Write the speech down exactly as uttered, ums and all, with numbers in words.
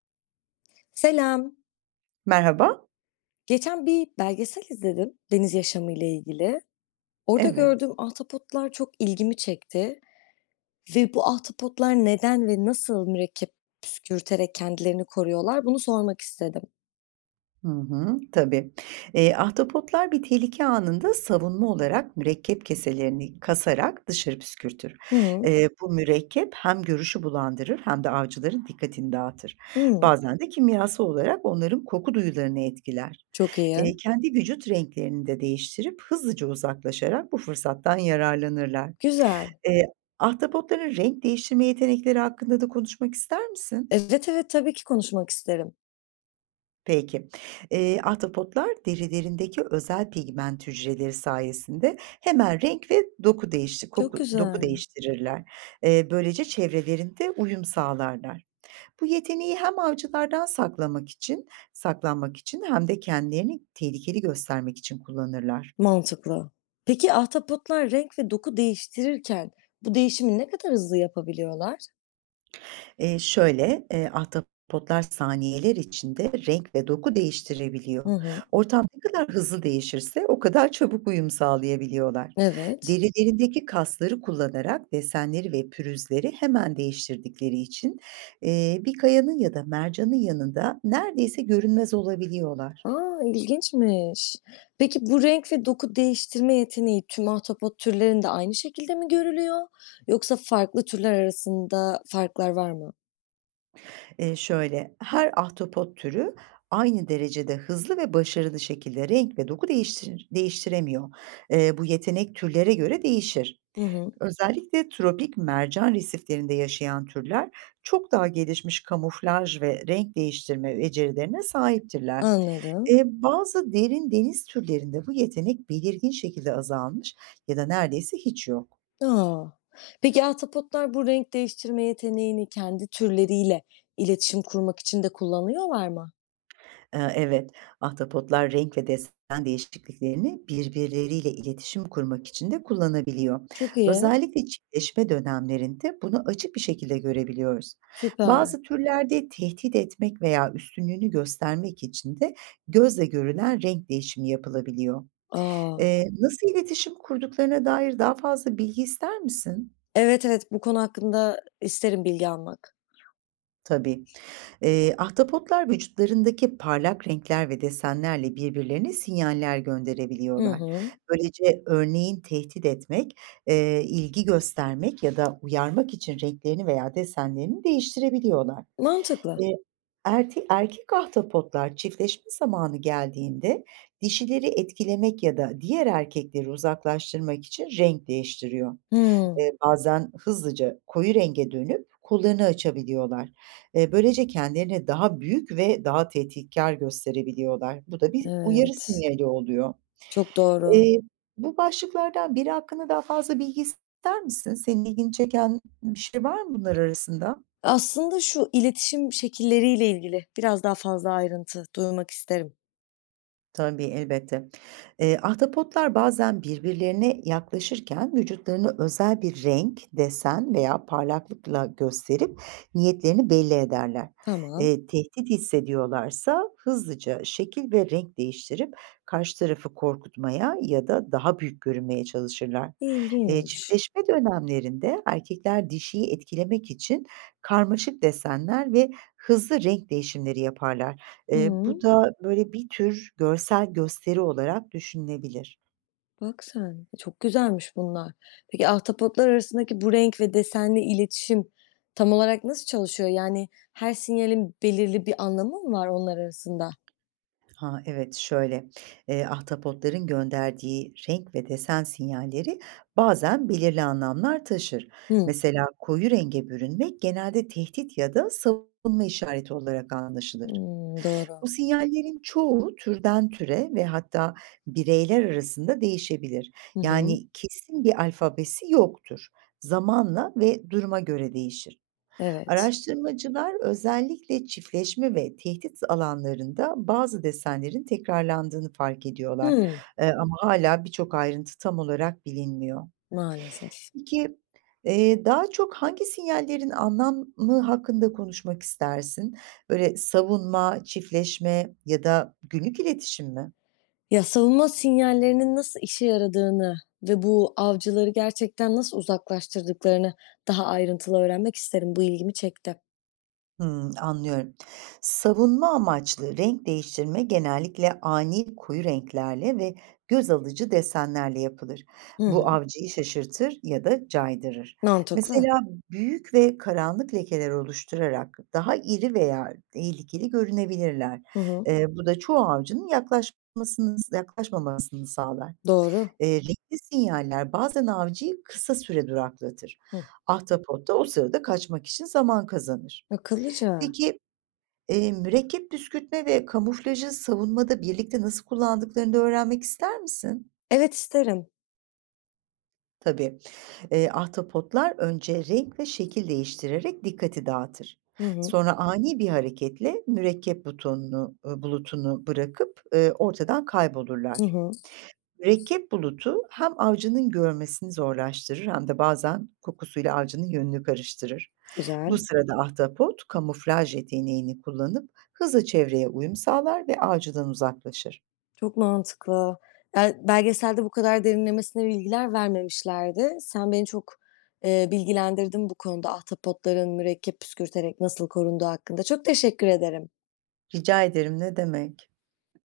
Selam. Merhaba. Geçen bir belgesel izledim deniz yaşamı ile ilgili. Orada Evet. gördüğüm ahtapotlar çok ilgimi çekti ve bu ahtapotlar neden ve nasıl mürekkep püskürterek kendilerini koruyorlar? Bunu sormak istedim. Hı hı. Tabii. Eee, ahtapotlar bir tehlike anında savunma olarak mürekkep keselerini kasarak dışarı püskürtür. Hı, Eee, bu mürekkep hem görüşü bulandırır hem de avcıların dikkatini dağıtır. hı. Bazen de kimyasal olarak onların koku duyularını etkiler. Çok iyi. Eee, kendi vücut renklerini de değiştirip hızlıca uzaklaşarak bu fırsattan yararlanırlar. Güzel. Eee, ahtapotların renk değiştirme yetenekleri hakkında da konuşmak ister misin? Evet evet, tabii ki konuşmak isterim. Peki. Eee, ahtapotlar derilerindeki özel pigment hücreleri sayesinde hemen renk ve doku değişti Çok koku doku güzel. değiştirirler. Eee, böylece çevrelerinde uyum sağlarlar. Bu yeteneği hem avcılardan saklamak için saklanmak için hem de kendilerini tehlikeli göstermek için kullanırlar. Mantıklı. Peki ahtapotlar renk ve doku değiştirirken bu değişimi ne kadar hızlı yapabiliyorlar? Eee, şöyle, eee, ahtapotlar saniyeler içinde renk ve doku Hı değiştirebiliyor. hı. Ortam ne kadar hızlı değişirse o kadar çabuk uyum sağlayabiliyorlar. Evet. Derilerindeki kasları kullanarak desenleri ve pürüzleri hemen değiştirdikleri için eee, bir kayanın ya da mercanın yanında neredeyse görünmez olabiliyorlar. Aa, ilginçmiş. Peki bu renk ve doku değiştirme yeteneği tüm ahtapot türlerinde aynı şekilde mi görülüyor yoksa farklı türler arasında farklar var mı? Eee, şöyle, her ahtapot türü aynı derecede hızlı ve başarılı şekilde renk ve doku değiştir değiştiremiyor. Eee, bu yetenek türlere göre değişir. Hı hı. Özellikle tropik mercan resiflerinde yaşayan türler çok daha gelişmiş kamuflaj ve renk değiştirme becerilerine sahiptirler. Anladım. Eee, bazı derin deniz türlerinde bu yetenek belirgin şekilde azalmış ya da neredeyse hiç yok. Aa. Peki ahtapotlar bu renk değiştirme yeteneğini kendi türleriyle iletişim kurmak için de kullanıyorlar mı? Eee, evet, ahtapotlar renk ve desen değişikliklerini birbirleriyle iletişim kurmak için de kullanabiliyor. Çok iyi. Özellikle çiftleşme dönemlerinde bunu açık bir şekilde görebiliyoruz. Süper. Bazı türlerde tehdit etmek veya üstünlüğünü göstermek için de gözle görülen renk değişimi yapılabiliyor. Aa. Eee, nasıl iletişim kurduklarına dair daha fazla bilgi ister misin? Evet, evet, bu konu hakkında isterim bilgi almak. Tabii. Eee, ahtapotlar vücutlarındaki parlak renkler ve desenlerle birbirlerine sinyaller Hı gönderebiliyorlar. hı. Böylece örneğin tehdit etmek, eee, ilgi göstermek ya da uyarmak için renklerini veya desenlerini değiştirebiliyorlar. Mantıklı. Eee, erte- erkek ahtapotlar çiftleşme zamanı geldiğinde dişileri etkilemek ya da diğer erkekleri uzaklaştırmak için renk değiştiriyor. Hı. Eee, bazen hızlıca koyu renge dönüp kollarını açabiliyorlar. Eee, böylece kendilerini daha büyük ve daha tehditkar gösterebiliyorlar. Bu da bir uyarı Evet, sinyali oluyor. çok doğru. Eee, bu başlıklardan biri hakkında daha fazla bilgi ister misin? Senin ilgini çeken bir şey var mı bunlar arasında? Aslında şu, iletişim şekilleriyle ilgili biraz daha fazla ayrıntı duymak isterim. Tabii, elbette. Eee, ahtapotlar bazen birbirlerine yaklaşırken vücutlarını özel bir renk, desen veya parlaklıkla gösterip niyetlerini belli ederler. Tamam. Eee, tehdit hissediyorlarsa hızlıca şekil ve renk değiştirip karşı tarafı korkutmaya ya da daha büyük görünmeye çalışırlar. Eee, İlginç. çiftleşme dönemlerinde erkekler dişiyi etkilemek için karmaşık desenler ve hızlı renk değişimleri yaparlar. Eee, Hıı. bu da böyle bir tür görsel gösteri olarak düşünülebilir. Bak sen, çok güzelmiş bunlar. Peki ahtapotlar arasındaki bu renk ve desenli iletişim tam olarak nasıl çalışıyor? Yani her sinyalin belirli bir anlamı mı var onlar arasında? Ha, evet, şöyle, eee, ahtapotların gönderdiği renk ve desen sinyalleri bazen belirli anlamlar taşır. Hıı. Mesela koyu renge bürünmek genelde tehdit ya da savunma işareti olarak anlaşılır. Hımm, Bu doğru. sinyallerin çoğu türden türe ve hatta bireyler arasında değişebilir. Hı hı. Yani kesin bir alfabesi yoktur. Zamanla ve duruma göre değişir. Evet. Araştırmacılar özellikle çiftleşme ve tehdit alanlarında bazı desenlerin tekrarlandığını fark ediyorlar. Hıı. Eee, ama hala birçok ayrıntı tam olarak bilinmiyor. Maalesef. Peki, eee, daha çok hangi sinyallerin anlamı hakkında konuşmak istersin? Böyle savunma, çiftleşme ya da günlük iletişim mi? Ya, savunma sinyallerinin nasıl işe yaradığını ve bu avcıları gerçekten nasıl uzaklaştırdıklarını daha ayrıntılı öğrenmek isterim. Bu ilgimi çekti. Hımm, anlıyorum. Savunma amaçlı renk değiştirme genellikle ani koyu renklerle ve göz alıcı desenlerle yapılır. Hı Bu hı. avcıyı şaşırtır ya da caydırır. Mantıklı. Mesela büyük ve karanlık lekeler oluşturarak daha iri veya tehlikeli görünebilirler. Hı hı. Eee, bu da çoğu avcının yaklaşmasını yaklaşmamasını sağlar. Doğru. Eee, renkli sinyaller bazen avcıyı kısa süre duraklatır. Hı. Ahtapot da o sırada kaçmak için zaman kazanır. Akıllıca. Peki, Eee, mürekkep püskürtme ve kamuflajı savunmada birlikte nasıl kullandıklarını da öğrenmek ister misin? Evet, isterim. Tabii. Eee, ahtapotlar önce renk ve şekil değiştirerek dikkati dağıtır. Hı hı. Sonra ani bir hareketle mürekkep butonunu, e, bulutunu bırakıp e, ortadan Hı kaybolurlar. hı. Mürekkep bulutu hem avcının görmesini zorlaştırır hem de bazen kokusuyla avcının yönünü karıştırır. Bu Güzel. sırada ahtapot kamuflaj yeteneğini kullanıp hızla çevreye uyum sağlar ve avcıdan uzaklaşır. Çok mantıklı. Eee, belgeselde bu kadar derinlemesine bilgiler vermemişlerdi. Sen beni çok eee, bilgilendirdin bu konuda ahtapotların mürekkep püskürterek nasıl korunduğu hakkında. Çok teşekkür ederim. Rica ederim ne demek.